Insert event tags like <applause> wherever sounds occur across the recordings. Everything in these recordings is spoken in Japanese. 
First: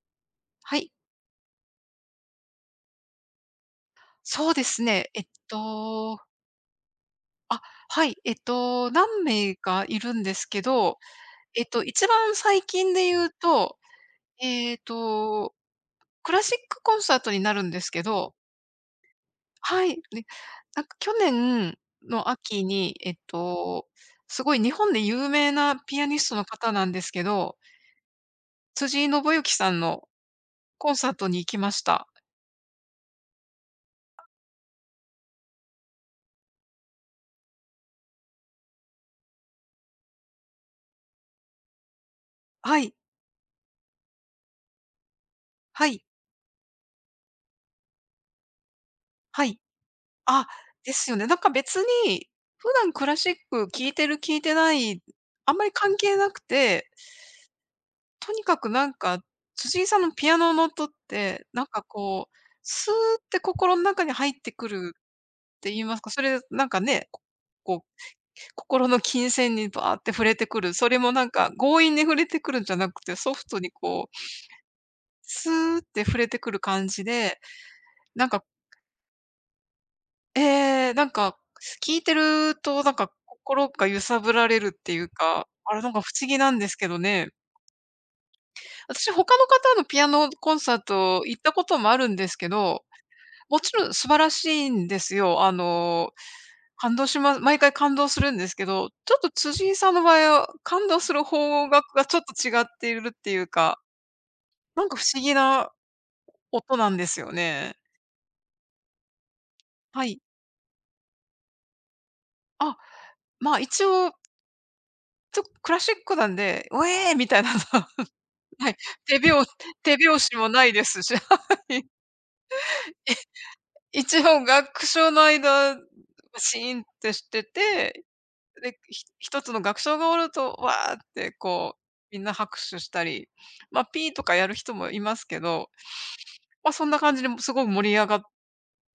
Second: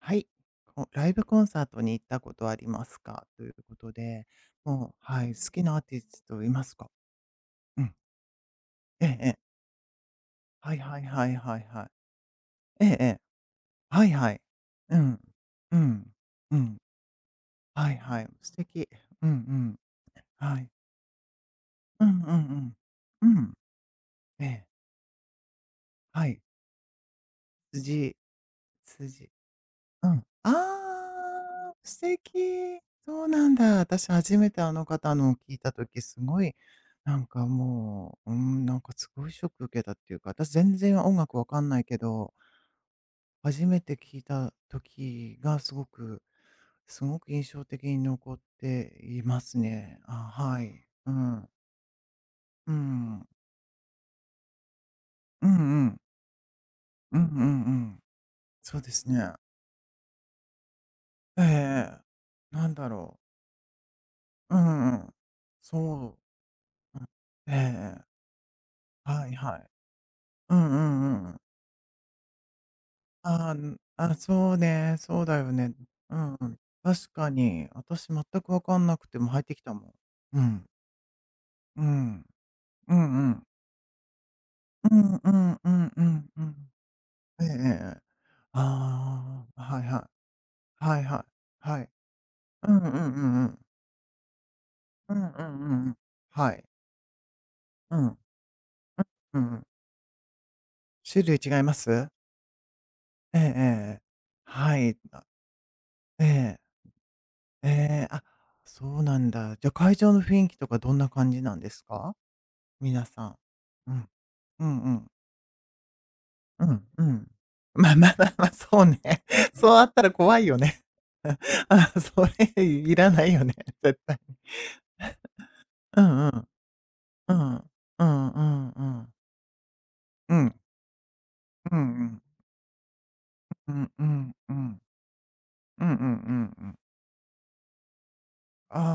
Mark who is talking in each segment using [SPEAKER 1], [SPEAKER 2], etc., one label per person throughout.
[SPEAKER 1] はい。
[SPEAKER 2] は
[SPEAKER 1] こ
[SPEAKER 2] い、
[SPEAKER 1] ライブコンサートに行ったことありますか？ということで、
[SPEAKER 2] そうです
[SPEAKER 1] もう、
[SPEAKER 2] ね。
[SPEAKER 1] はい、好きなアーティストいますか？
[SPEAKER 2] あ、
[SPEAKER 1] うん。
[SPEAKER 2] はい、
[SPEAKER 1] ええ
[SPEAKER 2] 何
[SPEAKER 1] え
[SPEAKER 2] 名
[SPEAKER 1] え。
[SPEAKER 2] かいるんですけ
[SPEAKER 1] はいは
[SPEAKER 2] ど、
[SPEAKER 1] いはいはいはい。
[SPEAKER 2] 一番最
[SPEAKER 1] え
[SPEAKER 2] 近
[SPEAKER 1] ええ
[SPEAKER 2] で
[SPEAKER 1] え。
[SPEAKER 2] 言うと、
[SPEAKER 1] はいはい。
[SPEAKER 2] えっ
[SPEAKER 1] うん。
[SPEAKER 2] と、
[SPEAKER 1] うん。
[SPEAKER 2] クラシ
[SPEAKER 1] う
[SPEAKER 2] ッ
[SPEAKER 1] ん。
[SPEAKER 2] クコンサートになるんです
[SPEAKER 1] はい
[SPEAKER 2] け
[SPEAKER 1] はい。
[SPEAKER 2] ど、
[SPEAKER 1] 素敵。うんうん。
[SPEAKER 2] はい、ね、
[SPEAKER 1] はい。
[SPEAKER 2] なんか去年
[SPEAKER 1] うん
[SPEAKER 2] の
[SPEAKER 1] う
[SPEAKER 2] 秋
[SPEAKER 1] ん
[SPEAKER 2] に、
[SPEAKER 1] うん。うん。
[SPEAKER 2] す
[SPEAKER 1] え
[SPEAKER 2] ごい
[SPEAKER 1] え。
[SPEAKER 2] 日本で有名なピアニ
[SPEAKER 1] は
[SPEAKER 2] スト
[SPEAKER 1] い。
[SPEAKER 2] の方なんですけど、
[SPEAKER 1] 辻
[SPEAKER 2] 辻井伸
[SPEAKER 1] 辻
[SPEAKER 2] 行さん
[SPEAKER 1] う
[SPEAKER 2] の
[SPEAKER 1] ん。
[SPEAKER 2] コンサートに行き
[SPEAKER 1] あ
[SPEAKER 2] まし
[SPEAKER 1] ー素
[SPEAKER 2] た。
[SPEAKER 1] 敵。そうなんだ。私初めてあの方のを聞いた時、すごい、なんかもう、うん、なんかすごいショック受けたっていうか、私全然音楽わかんないけど、
[SPEAKER 2] はい、
[SPEAKER 1] 初めて聞いた時がすご
[SPEAKER 2] はい、
[SPEAKER 1] くすごく印象的に残っていま
[SPEAKER 2] は
[SPEAKER 1] す
[SPEAKER 2] い。
[SPEAKER 1] ね。あ、
[SPEAKER 2] あ、
[SPEAKER 1] はい。
[SPEAKER 2] で
[SPEAKER 1] う
[SPEAKER 2] すよね。なん
[SPEAKER 1] ん。
[SPEAKER 2] か別に、
[SPEAKER 1] う
[SPEAKER 2] 普段クラ
[SPEAKER 1] ん。
[SPEAKER 2] シック聴いてる聴いてない、
[SPEAKER 1] うん
[SPEAKER 2] あんまり
[SPEAKER 1] うん。
[SPEAKER 2] 関係なくて、
[SPEAKER 1] うんうんうん。
[SPEAKER 2] とにかく
[SPEAKER 1] そう
[SPEAKER 2] な
[SPEAKER 1] で
[SPEAKER 2] ん
[SPEAKER 1] す
[SPEAKER 2] か、
[SPEAKER 1] ね。
[SPEAKER 2] 辻井さんのピアノの音っ
[SPEAKER 1] え
[SPEAKER 2] て、なんか
[SPEAKER 1] え。
[SPEAKER 2] こう、
[SPEAKER 1] なんだ
[SPEAKER 2] スー
[SPEAKER 1] ろ
[SPEAKER 2] って心の中に入って
[SPEAKER 1] う。う
[SPEAKER 2] く
[SPEAKER 1] ん
[SPEAKER 2] る
[SPEAKER 1] う
[SPEAKER 2] っ
[SPEAKER 1] ん。
[SPEAKER 2] て言いますか、
[SPEAKER 1] そ
[SPEAKER 2] そ
[SPEAKER 1] う。
[SPEAKER 2] れなんかね、こ
[SPEAKER 1] え
[SPEAKER 2] こう、
[SPEAKER 1] ええ。
[SPEAKER 2] 心の
[SPEAKER 1] は
[SPEAKER 2] 琴
[SPEAKER 1] い
[SPEAKER 2] 線
[SPEAKER 1] はい。
[SPEAKER 2] にバーって触れて
[SPEAKER 1] う
[SPEAKER 2] く
[SPEAKER 1] ん
[SPEAKER 2] る、
[SPEAKER 1] う
[SPEAKER 2] それも
[SPEAKER 1] ん
[SPEAKER 2] な
[SPEAKER 1] う
[SPEAKER 2] ん
[SPEAKER 1] ん
[SPEAKER 2] か強引に触れてくるんじゃなくて、ソフ
[SPEAKER 1] ああ、
[SPEAKER 2] トに
[SPEAKER 1] ん、
[SPEAKER 2] こ
[SPEAKER 1] あ、
[SPEAKER 2] う、
[SPEAKER 1] そうね、そうだ
[SPEAKER 2] ス
[SPEAKER 1] よね。
[SPEAKER 2] ーって
[SPEAKER 1] う
[SPEAKER 2] 触れ
[SPEAKER 1] ん
[SPEAKER 2] て
[SPEAKER 1] う
[SPEAKER 2] く
[SPEAKER 1] ん。
[SPEAKER 2] る感じ
[SPEAKER 1] 確か
[SPEAKER 2] で、
[SPEAKER 1] に、私全
[SPEAKER 2] なん
[SPEAKER 1] く
[SPEAKER 2] か
[SPEAKER 1] 分かんなくても入ってきたもん。うん。
[SPEAKER 2] ええ、なんか、
[SPEAKER 1] う
[SPEAKER 2] 聞いて
[SPEAKER 1] ん。
[SPEAKER 2] ると、なん
[SPEAKER 1] う
[SPEAKER 2] か、
[SPEAKER 1] んうん。
[SPEAKER 2] 心が揺さぶられるって
[SPEAKER 1] う
[SPEAKER 2] いう
[SPEAKER 1] んう
[SPEAKER 2] か、
[SPEAKER 1] んう
[SPEAKER 2] あれ、な
[SPEAKER 1] ん
[SPEAKER 2] んか
[SPEAKER 1] う
[SPEAKER 2] 不思
[SPEAKER 1] ん
[SPEAKER 2] 議
[SPEAKER 1] う
[SPEAKER 2] なんで
[SPEAKER 1] ん。
[SPEAKER 2] すけどね。
[SPEAKER 1] ええええええ。
[SPEAKER 2] 私、他の
[SPEAKER 1] ああ、
[SPEAKER 2] 方
[SPEAKER 1] はい
[SPEAKER 2] のピア
[SPEAKER 1] は
[SPEAKER 2] ノコンサ
[SPEAKER 1] い。
[SPEAKER 2] ー
[SPEAKER 1] はい
[SPEAKER 2] ト
[SPEAKER 1] はい。
[SPEAKER 2] 行ったこと
[SPEAKER 1] はい。
[SPEAKER 2] もあるんですけ
[SPEAKER 1] うんう
[SPEAKER 2] ど、
[SPEAKER 1] んうんうん
[SPEAKER 2] もちろん素晴らしいん
[SPEAKER 1] ええええああはいはいはいはいはいうんう
[SPEAKER 2] です
[SPEAKER 1] ん
[SPEAKER 2] よ。あ
[SPEAKER 1] うんうん。
[SPEAKER 2] の、
[SPEAKER 1] はい。
[SPEAKER 2] 感動しま毎回感
[SPEAKER 1] う
[SPEAKER 2] 動
[SPEAKER 1] ん。
[SPEAKER 2] するんですけど、ちょっと
[SPEAKER 1] うんうん。
[SPEAKER 2] 辻井さんの場合は、感動す
[SPEAKER 1] 種
[SPEAKER 2] る
[SPEAKER 1] 類違い
[SPEAKER 2] 方
[SPEAKER 1] ま
[SPEAKER 2] 角が
[SPEAKER 1] す？
[SPEAKER 2] ちょっと違っているってい
[SPEAKER 1] えええ
[SPEAKER 2] う
[SPEAKER 1] え
[SPEAKER 2] か、
[SPEAKER 1] ええ。は
[SPEAKER 2] なんか
[SPEAKER 1] い。
[SPEAKER 2] 不思
[SPEAKER 1] あ、
[SPEAKER 2] 議な
[SPEAKER 1] ええ。
[SPEAKER 2] 音なんですよ
[SPEAKER 1] え
[SPEAKER 2] ね。
[SPEAKER 1] え、あ、そうなんだ。じゃ、会
[SPEAKER 2] は
[SPEAKER 1] 場の
[SPEAKER 2] い。
[SPEAKER 1] 雰囲気とかどんな感じなんですか？
[SPEAKER 2] あ、
[SPEAKER 1] 皆さん。
[SPEAKER 2] まあ、一
[SPEAKER 1] うん。
[SPEAKER 2] 応、
[SPEAKER 1] うんうん。
[SPEAKER 2] クラシックなん
[SPEAKER 1] う
[SPEAKER 2] で、ウ
[SPEAKER 1] んう
[SPEAKER 2] ェー
[SPEAKER 1] ん。
[SPEAKER 2] みたいなの
[SPEAKER 1] <laughs> まあまあまあまあ、
[SPEAKER 2] はい、
[SPEAKER 1] そうね。
[SPEAKER 2] 手拍子
[SPEAKER 1] <laughs> そうあっ
[SPEAKER 2] 手
[SPEAKER 1] たら
[SPEAKER 2] 拍子
[SPEAKER 1] 怖い
[SPEAKER 2] も
[SPEAKER 1] よ
[SPEAKER 2] ない
[SPEAKER 1] ね。
[SPEAKER 2] ですし、は
[SPEAKER 1] <laughs>
[SPEAKER 2] い。
[SPEAKER 1] あそれいらな
[SPEAKER 2] <laughs>
[SPEAKER 1] いよね、<laughs> 絶対。
[SPEAKER 2] 一応楽章の間、
[SPEAKER 1] うんうん。
[SPEAKER 2] シーンってし
[SPEAKER 1] う
[SPEAKER 2] て
[SPEAKER 1] ん。
[SPEAKER 2] て、
[SPEAKER 1] うんうん
[SPEAKER 2] で、
[SPEAKER 1] うん。
[SPEAKER 2] 一つの楽章が終わる
[SPEAKER 1] う
[SPEAKER 2] と、
[SPEAKER 1] ん。
[SPEAKER 2] わーって
[SPEAKER 1] う
[SPEAKER 2] こ
[SPEAKER 1] ん
[SPEAKER 2] う、
[SPEAKER 1] う
[SPEAKER 2] み
[SPEAKER 1] ん。
[SPEAKER 2] んな拍手したり、
[SPEAKER 1] う
[SPEAKER 2] ま、
[SPEAKER 1] んう
[SPEAKER 2] ピーと
[SPEAKER 1] ん
[SPEAKER 2] かや
[SPEAKER 1] う
[SPEAKER 2] る
[SPEAKER 1] ん。う
[SPEAKER 2] 人
[SPEAKER 1] ん
[SPEAKER 2] もいますけど、
[SPEAKER 1] うんうんう
[SPEAKER 2] ま、
[SPEAKER 1] ん。
[SPEAKER 2] そんな感じで、すごい盛り上が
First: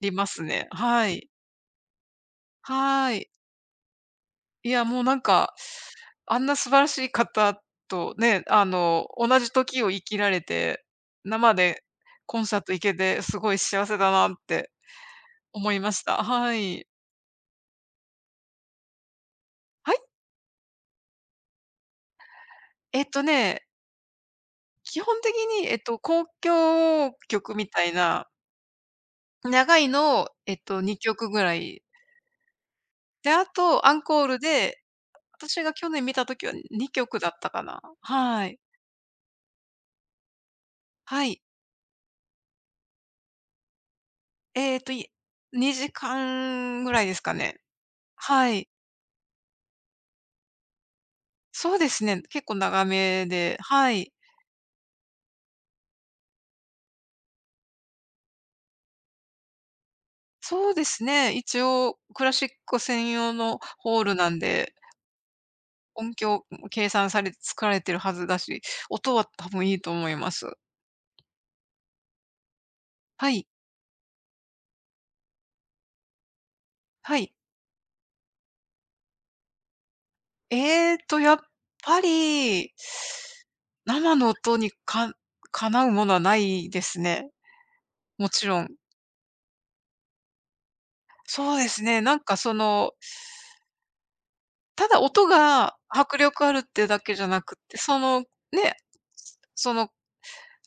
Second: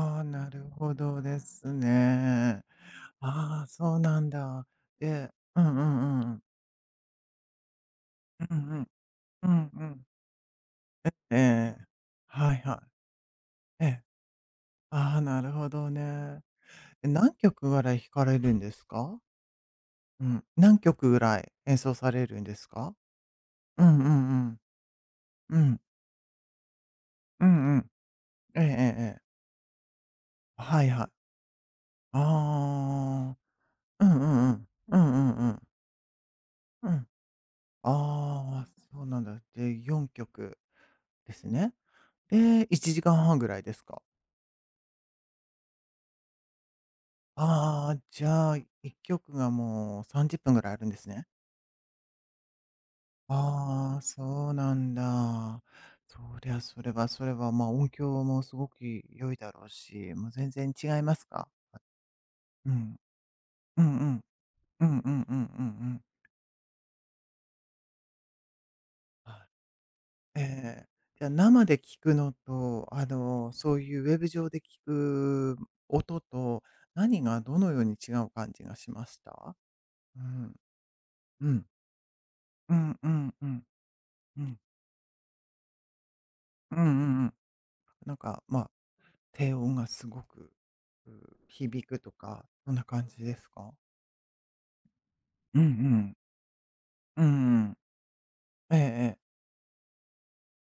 [SPEAKER 2] り
[SPEAKER 1] あー、
[SPEAKER 2] ます
[SPEAKER 1] なる
[SPEAKER 2] ね。
[SPEAKER 1] ほ
[SPEAKER 2] は
[SPEAKER 1] ど
[SPEAKER 2] い。
[SPEAKER 1] ですね。
[SPEAKER 2] はい。
[SPEAKER 1] ああー、そうなんだ。
[SPEAKER 2] いや、もうなん
[SPEAKER 1] で
[SPEAKER 2] か、
[SPEAKER 1] うんうんうんう
[SPEAKER 2] あ
[SPEAKER 1] ん。
[SPEAKER 2] んな素晴らしい方とね、
[SPEAKER 1] うん
[SPEAKER 2] あ
[SPEAKER 1] うん。
[SPEAKER 2] の、同
[SPEAKER 1] う
[SPEAKER 2] じ
[SPEAKER 1] ん
[SPEAKER 2] 時
[SPEAKER 1] う
[SPEAKER 2] を生
[SPEAKER 1] ん。
[SPEAKER 2] きられて、
[SPEAKER 1] え
[SPEAKER 2] 生
[SPEAKER 1] え。
[SPEAKER 2] でコン
[SPEAKER 1] はい
[SPEAKER 2] サート
[SPEAKER 1] は
[SPEAKER 2] 行けてすごい
[SPEAKER 1] い。
[SPEAKER 2] 幸
[SPEAKER 1] え
[SPEAKER 2] せ
[SPEAKER 1] え。
[SPEAKER 2] だなって
[SPEAKER 1] ああ、なるほ
[SPEAKER 2] 思い
[SPEAKER 1] ど
[SPEAKER 2] ました。
[SPEAKER 1] ね。
[SPEAKER 2] はい。
[SPEAKER 1] え、何曲ぐらい弾かれるんですか？
[SPEAKER 2] はい？
[SPEAKER 1] うん。何曲ぐらい演奏されるんですか？
[SPEAKER 2] えっとね、
[SPEAKER 1] うんうんうん。
[SPEAKER 2] 基本的
[SPEAKER 1] う
[SPEAKER 2] に、
[SPEAKER 1] ん。
[SPEAKER 2] 交響
[SPEAKER 1] う
[SPEAKER 2] 曲み
[SPEAKER 1] んう
[SPEAKER 2] た
[SPEAKER 1] ん。
[SPEAKER 2] いな、
[SPEAKER 1] ええええええ。
[SPEAKER 2] 長いのを、
[SPEAKER 1] はいは
[SPEAKER 2] 2曲
[SPEAKER 1] い。
[SPEAKER 2] ぐらい。で、
[SPEAKER 1] ああ。
[SPEAKER 2] あとアン
[SPEAKER 1] うん
[SPEAKER 2] コ
[SPEAKER 1] う
[SPEAKER 2] ール
[SPEAKER 1] んうん。
[SPEAKER 2] で、
[SPEAKER 1] うんうんうん。
[SPEAKER 2] 私が去年見た時は
[SPEAKER 1] うん。
[SPEAKER 2] 2
[SPEAKER 1] あ
[SPEAKER 2] 曲だったかな。はい。
[SPEAKER 1] あ、そうなんだ。で、4曲
[SPEAKER 2] は
[SPEAKER 1] で
[SPEAKER 2] い。
[SPEAKER 1] すね。で、1時間半ぐらいですか？
[SPEAKER 2] えっと、い2時間ぐらいですかね。
[SPEAKER 1] ああ、じ
[SPEAKER 2] は
[SPEAKER 1] ゃあ、
[SPEAKER 2] い。
[SPEAKER 1] 1曲がもう30分ぐらいあるんですね。
[SPEAKER 2] そうですね、結構長めで、は
[SPEAKER 1] ああ、
[SPEAKER 2] い。
[SPEAKER 1] そうなんだ。そりゃ、それはそれは、音響もすごく良いだろうし、もう全
[SPEAKER 2] そ
[SPEAKER 1] 然
[SPEAKER 2] うで
[SPEAKER 1] 違い
[SPEAKER 2] す
[SPEAKER 1] ます
[SPEAKER 2] ね、
[SPEAKER 1] か？
[SPEAKER 2] 一応クラシッ
[SPEAKER 1] う
[SPEAKER 2] ク
[SPEAKER 1] ん。
[SPEAKER 2] 専用の
[SPEAKER 1] う
[SPEAKER 2] ホ
[SPEAKER 1] んう
[SPEAKER 2] ール
[SPEAKER 1] ん。
[SPEAKER 2] なんで
[SPEAKER 1] うんうんうんうんうん。
[SPEAKER 2] 音響も計算されて作られてるはずだし、音は
[SPEAKER 1] は
[SPEAKER 2] 多分いいと思いま
[SPEAKER 1] い。え
[SPEAKER 2] す。
[SPEAKER 1] え。じゃあ、生で聞くのと、あ
[SPEAKER 2] はい、
[SPEAKER 1] の、そういうウェブ上で聞く音と、
[SPEAKER 2] は
[SPEAKER 1] 何
[SPEAKER 2] い。
[SPEAKER 1] がどのように違う感じがしました？うん。
[SPEAKER 2] やっ
[SPEAKER 1] うん。
[SPEAKER 2] ぱり、
[SPEAKER 1] うんうんうん。
[SPEAKER 2] 生の
[SPEAKER 1] う
[SPEAKER 2] 音
[SPEAKER 1] ん。
[SPEAKER 2] にかなうものはない
[SPEAKER 1] うんう
[SPEAKER 2] です
[SPEAKER 1] んう
[SPEAKER 2] ね。
[SPEAKER 1] ん。なん
[SPEAKER 2] も
[SPEAKER 1] か、
[SPEAKER 2] ちろ
[SPEAKER 1] まあ
[SPEAKER 2] ん。
[SPEAKER 1] 低音がすごく、う
[SPEAKER 2] そうです
[SPEAKER 1] 響く
[SPEAKER 2] ね、
[SPEAKER 1] と
[SPEAKER 2] なんか
[SPEAKER 1] か、
[SPEAKER 2] そ
[SPEAKER 1] そんな
[SPEAKER 2] の、
[SPEAKER 1] 感じですか？
[SPEAKER 2] ただ音
[SPEAKER 1] うんう
[SPEAKER 2] が
[SPEAKER 1] ん。
[SPEAKER 2] 迫力あるってだけ
[SPEAKER 1] う
[SPEAKER 2] じゃなく
[SPEAKER 1] んう
[SPEAKER 2] っ
[SPEAKER 1] ん。
[SPEAKER 2] て、その、
[SPEAKER 1] え
[SPEAKER 2] ね、
[SPEAKER 1] えええ。
[SPEAKER 2] その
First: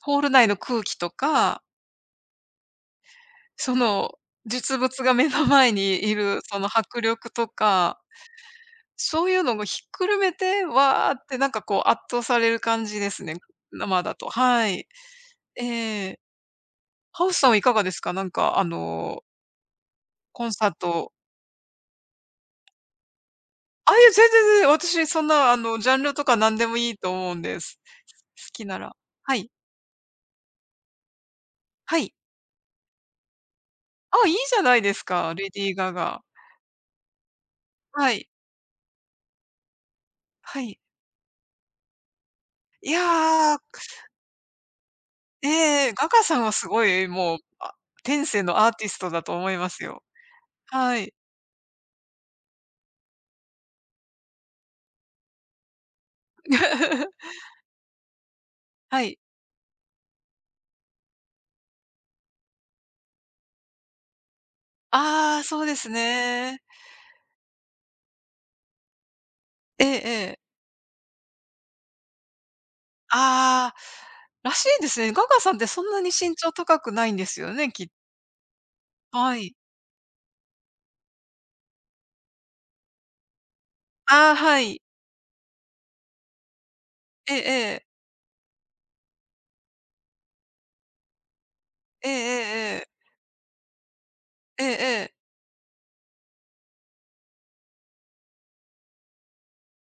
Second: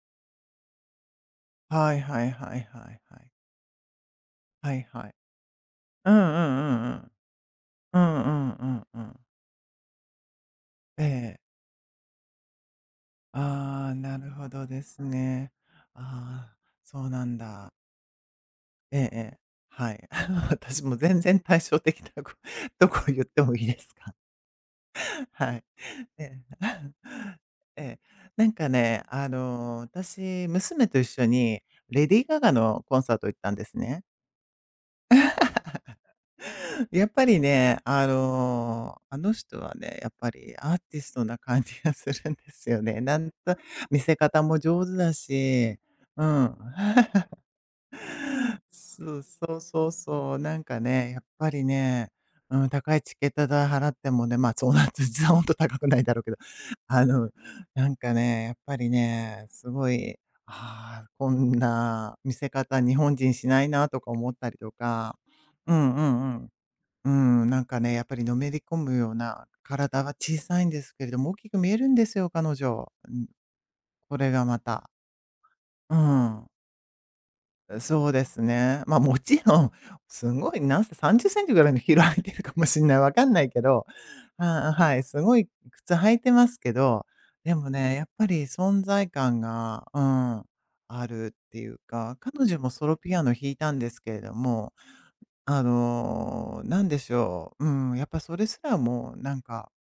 [SPEAKER 2] ホール内の空気とか、
[SPEAKER 1] はいはいはいはいはい。
[SPEAKER 2] その
[SPEAKER 1] は
[SPEAKER 2] 実
[SPEAKER 1] い
[SPEAKER 2] 物
[SPEAKER 1] は
[SPEAKER 2] が
[SPEAKER 1] い。
[SPEAKER 2] 目の前に
[SPEAKER 1] う
[SPEAKER 2] い
[SPEAKER 1] んうんう
[SPEAKER 2] るその
[SPEAKER 1] んう
[SPEAKER 2] 迫
[SPEAKER 1] ん。
[SPEAKER 2] 力と
[SPEAKER 1] う
[SPEAKER 2] か
[SPEAKER 1] んうんうんうん。
[SPEAKER 2] そういうのもひっくるめて、
[SPEAKER 1] え
[SPEAKER 2] わーって
[SPEAKER 1] え。
[SPEAKER 2] なんかこう圧倒される感じですね、
[SPEAKER 1] ああ、
[SPEAKER 2] 生だ
[SPEAKER 1] な
[SPEAKER 2] と。
[SPEAKER 1] るほど
[SPEAKER 2] は
[SPEAKER 1] で
[SPEAKER 2] い。
[SPEAKER 1] すね。
[SPEAKER 2] ええ。
[SPEAKER 1] ああ、そうな
[SPEAKER 2] ハウ
[SPEAKER 1] ん
[SPEAKER 2] スさんはい
[SPEAKER 1] だ。
[SPEAKER 2] かがですか？なんかあ
[SPEAKER 1] えええ
[SPEAKER 2] の、
[SPEAKER 1] え。はい。
[SPEAKER 2] コン
[SPEAKER 1] <laughs>
[SPEAKER 2] サー
[SPEAKER 1] 私も
[SPEAKER 2] ト。
[SPEAKER 1] 全然対照的なこ <laughs>、とこ言ってもいいです
[SPEAKER 2] あ、いや、
[SPEAKER 1] か？
[SPEAKER 2] 全然、私そん
[SPEAKER 1] <laughs>
[SPEAKER 2] な
[SPEAKER 1] は
[SPEAKER 2] あ
[SPEAKER 1] い。
[SPEAKER 2] の、ジャンル
[SPEAKER 1] え
[SPEAKER 2] とか
[SPEAKER 1] え。
[SPEAKER 2] 何でもいいと思う
[SPEAKER 1] <laughs>
[SPEAKER 2] んです。
[SPEAKER 1] ええ。な
[SPEAKER 2] 好
[SPEAKER 1] ん
[SPEAKER 2] き
[SPEAKER 1] か
[SPEAKER 2] なら。
[SPEAKER 1] ね、あ
[SPEAKER 2] はい。
[SPEAKER 1] の、私、娘と一緒に
[SPEAKER 2] は
[SPEAKER 1] レ
[SPEAKER 2] い。
[SPEAKER 1] ディー・ガガのコンサート行ったんですね。
[SPEAKER 2] あ、いいじゃないですか、レディー・ガガ。
[SPEAKER 1] <laughs> やっぱりね、あ
[SPEAKER 2] はい。
[SPEAKER 1] の、あの人はね、やっぱり
[SPEAKER 2] は
[SPEAKER 1] アー
[SPEAKER 2] い。
[SPEAKER 1] ティストな感じがするんですよ
[SPEAKER 2] い
[SPEAKER 1] ね。なんと
[SPEAKER 2] や、
[SPEAKER 1] 見せ方も上手だし、
[SPEAKER 2] ええ、ガガ
[SPEAKER 1] う
[SPEAKER 2] さんは
[SPEAKER 1] ん。
[SPEAKER 2] すごい
[SPEAKER 1] <laughs>
[SPEAKER 2] もう、あ、天性
[SPEAKER 1] <laughs>
[SPEAKER 2] のアーティスト
[SPEAKER 1] そう
[SPEAKER 2] だと思
[SPEAKER 1] そ
[SPEAKER 2] い
[SPEAKER 1] う
[SPEAKER 2] ます
[SPEAKER 1] そう
[SPEAKER 2] よ。
[SPEAKER 1] そう。なんか
[SPEAKER 2] は
[SPEAKER 1] ね、
[SPEAKER 2] い。
[SPEAKER 1] やっぱりね、うん、高いチケット代払ってもね、まあ、そんな実は本当高くないだろうけど、<laughs> あ
[SPEAKER 2] <laughs>
[SPEAKER 1] の、なんかね、やっぱり
[SPEAKER 2] はい。
[SPEAKER 1] ね、すごい、ああ、こんな見せ方日本人しないなとか思ったりとか、
[SPEAKER 2] ああ、そう
[SPEAKER 1] う
[SPEAKER 2] です
[SPEAKER 1] んうんうん。
[SPEAKER 2] ね。
[SPEAKER 1] うん、なんかね、やっぱりのめり込むような、
[SPEAKER 2] ええ
[SPEAKER 1] 体は小
[SPEAKER 2] ええ。
[SPEAKER 1] さいんですけれども、大きく見えるんですよ、彼女。うん、
[SPEAKER 2] ああ、
[SPEAKER 1] これが
[SPEAKER 2] ら
[SPEAKER 1] ま
[SPEAKER 2] しいで
[SPEAKER 1] た。
[SPEAKER 2] すね。ガガさんってそん
[SPEAKER 1] う
[SPEAKER 2] なに身
[SPEAKER 1] ん。
[SPEAKER 2] 長高くないんですよね、
[SPEAKER 1] そうですね。ま、も
[SPEAKER 2] は
[SPEAKER 1] ち
[SPEAKER 2] い。
[SPEAKER 1] ろん、すごいなんせ30センチぐらいのヒール履いてるかもしれない、わかんないけど、
[SPEAKER 2] ああ、は
[SPEAKER 1] あ
[SPEAKER 2] い。
[SPEAKER 1] はい、すごい靴履いてますけど、
[SPEAKER 2] ええ
[SPEAKER 1] でも
[SPEAKER 2] ええ。
[SPEAKER 1] ね、やっぱり存在感が、うん、あるっていう
[SPEAKER 2] ええ
[SPEAKER 1] か、
[SPEAKER 2] え
[SPEAKER 1] 彼女も
[SPEAKER 2] え
[SPEAKER 1] ソ
[SPEAKER 2] え
[SPEAKER 1] ロ
[SPEAKER 2] え。
[SPEAKER 1] ピアノ弾いたんですけれど
[SPEAKER 2] ええ
[SPEAKER 1] も、
[SPEAKER 2] ええええ。
[SPEAKER 1] あの、なんでしょう、うん、やっぱそれすらもなんか、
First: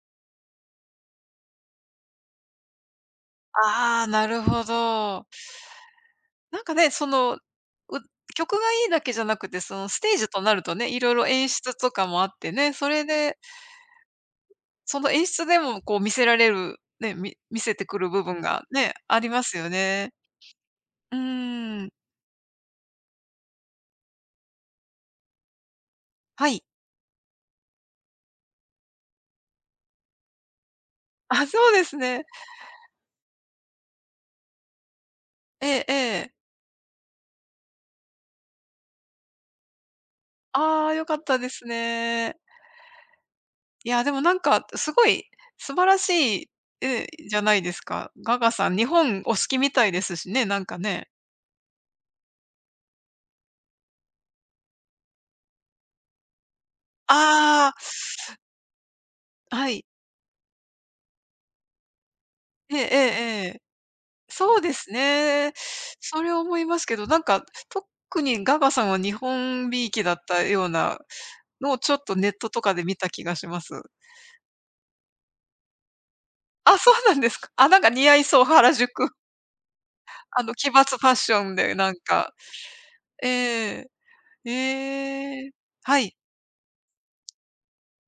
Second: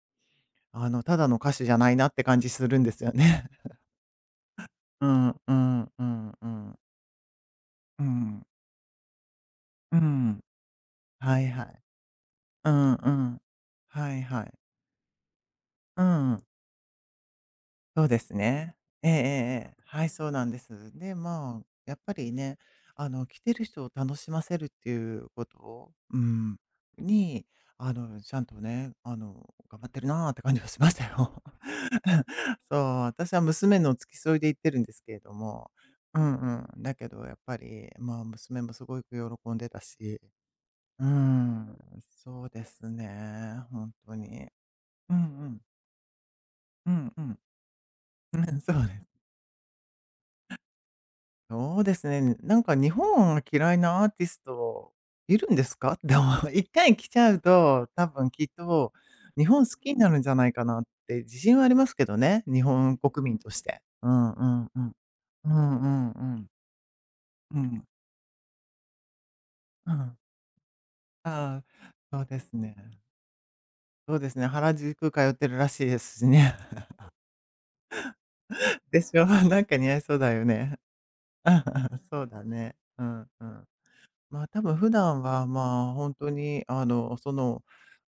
[SPEAKER 1] あの、ただの歌手じゃないなって感じするんですよね。
[SPEAKER 2] ああ、なるほ
[SPEAKER 1] <laughs> う
[SPEAKER 2] ど。
[SPEAKER 1] んうんうんう
[SPEAKER 2] なんか
[SPEAKER 1] ん。
[SPEAKER 2] ね、その、
[SPEAKER 1] うん。
[SPEAKER 2] 曲がいいだけじゃなくて、その
[SPEAKER 1] う
[SPEAKER 2] ステージと
[SPEAKER 1] ん。
[SPEAKER 2] なるとね、いろいろ
[SPEAKER 1] はい
[SPEAKER 2] 演
[SPEAKER 1] は
[SPEAKER 2] 出
[SPEAKER 1] い。
[SPEAKER 2] とかもあって
[SPEAKER 1] う
[SPEAKER 2] ね、そ
[SPEAKER 1] ん
[SPEAKER 2] れ
[SPEAKER 1] う
[SPEAKER 2] で、
[SPEAKER 1] ん。はいはい。
[SPEAKER 2] その演出でもこう
[SPEAKER 1] う
[SPEAKER 2] 見せら
[SPEAKER 1] ん、
[SPEAKER 2] れる、ね、見せてく
[SPEAKER 1] そう
[SPEAKER 2] る
[SPEAKER 1] で
[SPEAKER 2] 部
[SPEAKER 1] す
[SPEAKER 2] 分が
[SPEAKER 1] ね。
[SPEAKER 2] ね、
[SPEAKER 1] ええええ
[SPEAKER 2] ありますよ
[SPEAKER 1] ええ。はい、
[SPEAKER 2] ね。
[SPEAKER 1] そうなんです。で、
[SPEAKER 2] う
[SPEAKER 1] まあ、
[SPEAKER 2] ーん。
[SPEAKER 1] やっぱりね、あの、来てる人を楽しませるっていうことをう
[SPEAKER 2] は
[SPEAKER 1] ん、
[SPEAKER 2] い。
[SPEAKER 1] に、あの、ちゃんとね、あの、頑張ってるなーって感じがしましたよ。
[SPEAKER 2] あ、そうですね。
[SPEAKER 1] <laughs> そう、私は娘の付き添いで行ってるんですけれど
[SPEAKER 2] え
[SPEAKER 1] も、
[SPEAKER 2] ええ
[SPEAKER 1] う
[SPEAKER 2] え。
[SPEAKER 1] んうん。だけどやっぱり、まあ、娘もすごく喜んでたし、
[SPEAKER 2] ああ、良
[SPEAKER 1] う
[SPEAKER 2] かったです
[SPEAKER 1] ん、
[SPEAKER 2] ね。
[SPEAKER 1] そうですね、
[SPEAKER 2] い
[SPEAKER 1] 本
[SPEAKER 2] や、で
[SPEAKER 1] 当
[SPEAKER 2] もなん
[SPEAKER 1] に。
[SPEAKER 2] か、すご
[SPEAKER 1] うんう
[SPEAKER 2] い
[SPEAKER 1] ん。
[SPEAKER 2] 素晴らしい、
[SPEAKER 1] うんう
[SPEAKER 2] じ
[SPEAKER 1] ん。
[SPEAKER 2] ゃないですか。ガ
[SPEAKER 1] <laughs>
[SPEAKER 2] ガ
[SPEAKER 1] うん、
[SPEAKER 2] さ
[SPEAKER 1] そ
[SPEAKER 2] ん、日
[SPEAKER 1] うです。
[SPEAKER 2] 本お好きみたいですしね、なんかね。
[SPEAKER 1] そうですね。なんか日本が嫌いなアーティストいるんですかって思う？<laughs> でも一回来ちゃう
[SPEAKER 2] あ
[SPEAKER 1] と、多分きっと日
[SPEAKER 2] あ、
[SPEAKER 1] 本
[SPEAKER 2] は
[SPEAKER 1] 好
[SPEAKER 2] い。
[SPEAKER 1] きになるんじゃないかなって自信はありますけどね、日
[SPEAKER 2] ええ
[SPEAKER 1] 本
[SPEAKER 2] え
[SPEAKER 1] 国民
[SPEAKER 2] ええ
[SPEAKER 1] とし
[SPEAKER 2] え。
[SPEAKER 1] て。うんう
[SPEAKER 2] そう
[SPEAKER 1] ん
[SPEAKER 2] で
[SPEAKER 1] う
[SPEAKER 2] す
[SPEAKER 1] ん。う
[SPEAKER 2] ね。
[SPEAKER 1] んうん
[SPEAKER 2] そ
[SPEAKER 1] う
[SPEAKER 2] れ
[SPEAKER 1] ん。
[SPEAKER 2] 思いますけど、なんか、
[SPEAKER 1] うん。
[SPEAKER 2] 特にガガさんは日本びい
[SPEAKER 1] う
[SPEAKER 2] きだ
[SPEAKER 1] ん。
[SPEAKER 2] ったような
[SPEAKER 1] あ
[SPEAKER 2] のをちょ
[SPEAKER 1] あ、
[SPEAKER 2] っと
[SPEAKER 1] そう
[SPEAKER 2] ネッ
[SPEAKER 1] で
[SPEAKER 2] ト
[SPEAKER 1] す
[SPEAKER 2] とかで見
[SPEAKER 1] ね。
[SPEAKER 2] た気がします。
[SPEAKER 1] そうですね、原宿通ってるらしいですしね。
[SPEAKER 2] あ、そう
[SPEAKER 1] <laughs>
[SPEAKER 2] なんですか。あ、なんか似合いそう、原
[SPEAKER 1] で
[SPEAKER 2] 宿。
[SPEAKER 1] しょ？<laughs> なんか似合いそうだ
[SPEAKER 2] あ
[SPEAKER 1] よ
[SPEAKER 2] の、奇抜
[SPEAKER 1] ね。
[SPEAKER 2] ファッションでなん
[SPEAKER 1] <laughs> そう
[SPEAKER 2] か。
[SPEAKER 1] だね。うん
[SPEAKER 2] え
[SPEAKER 1] うん。
[SPEAKER 2] ええ
[SPEAKER 1] 多分普
[SPEAKER 2] え
[SPEAKER 1] 段は、
[SPEAKER 2] え。
[SPEAKER 1] まあ、
[SPEAKER 2] は
[SPEAKER 1] 本
[SPEAKER 2] い。
[SPEAKER 1] 当に、あの、その、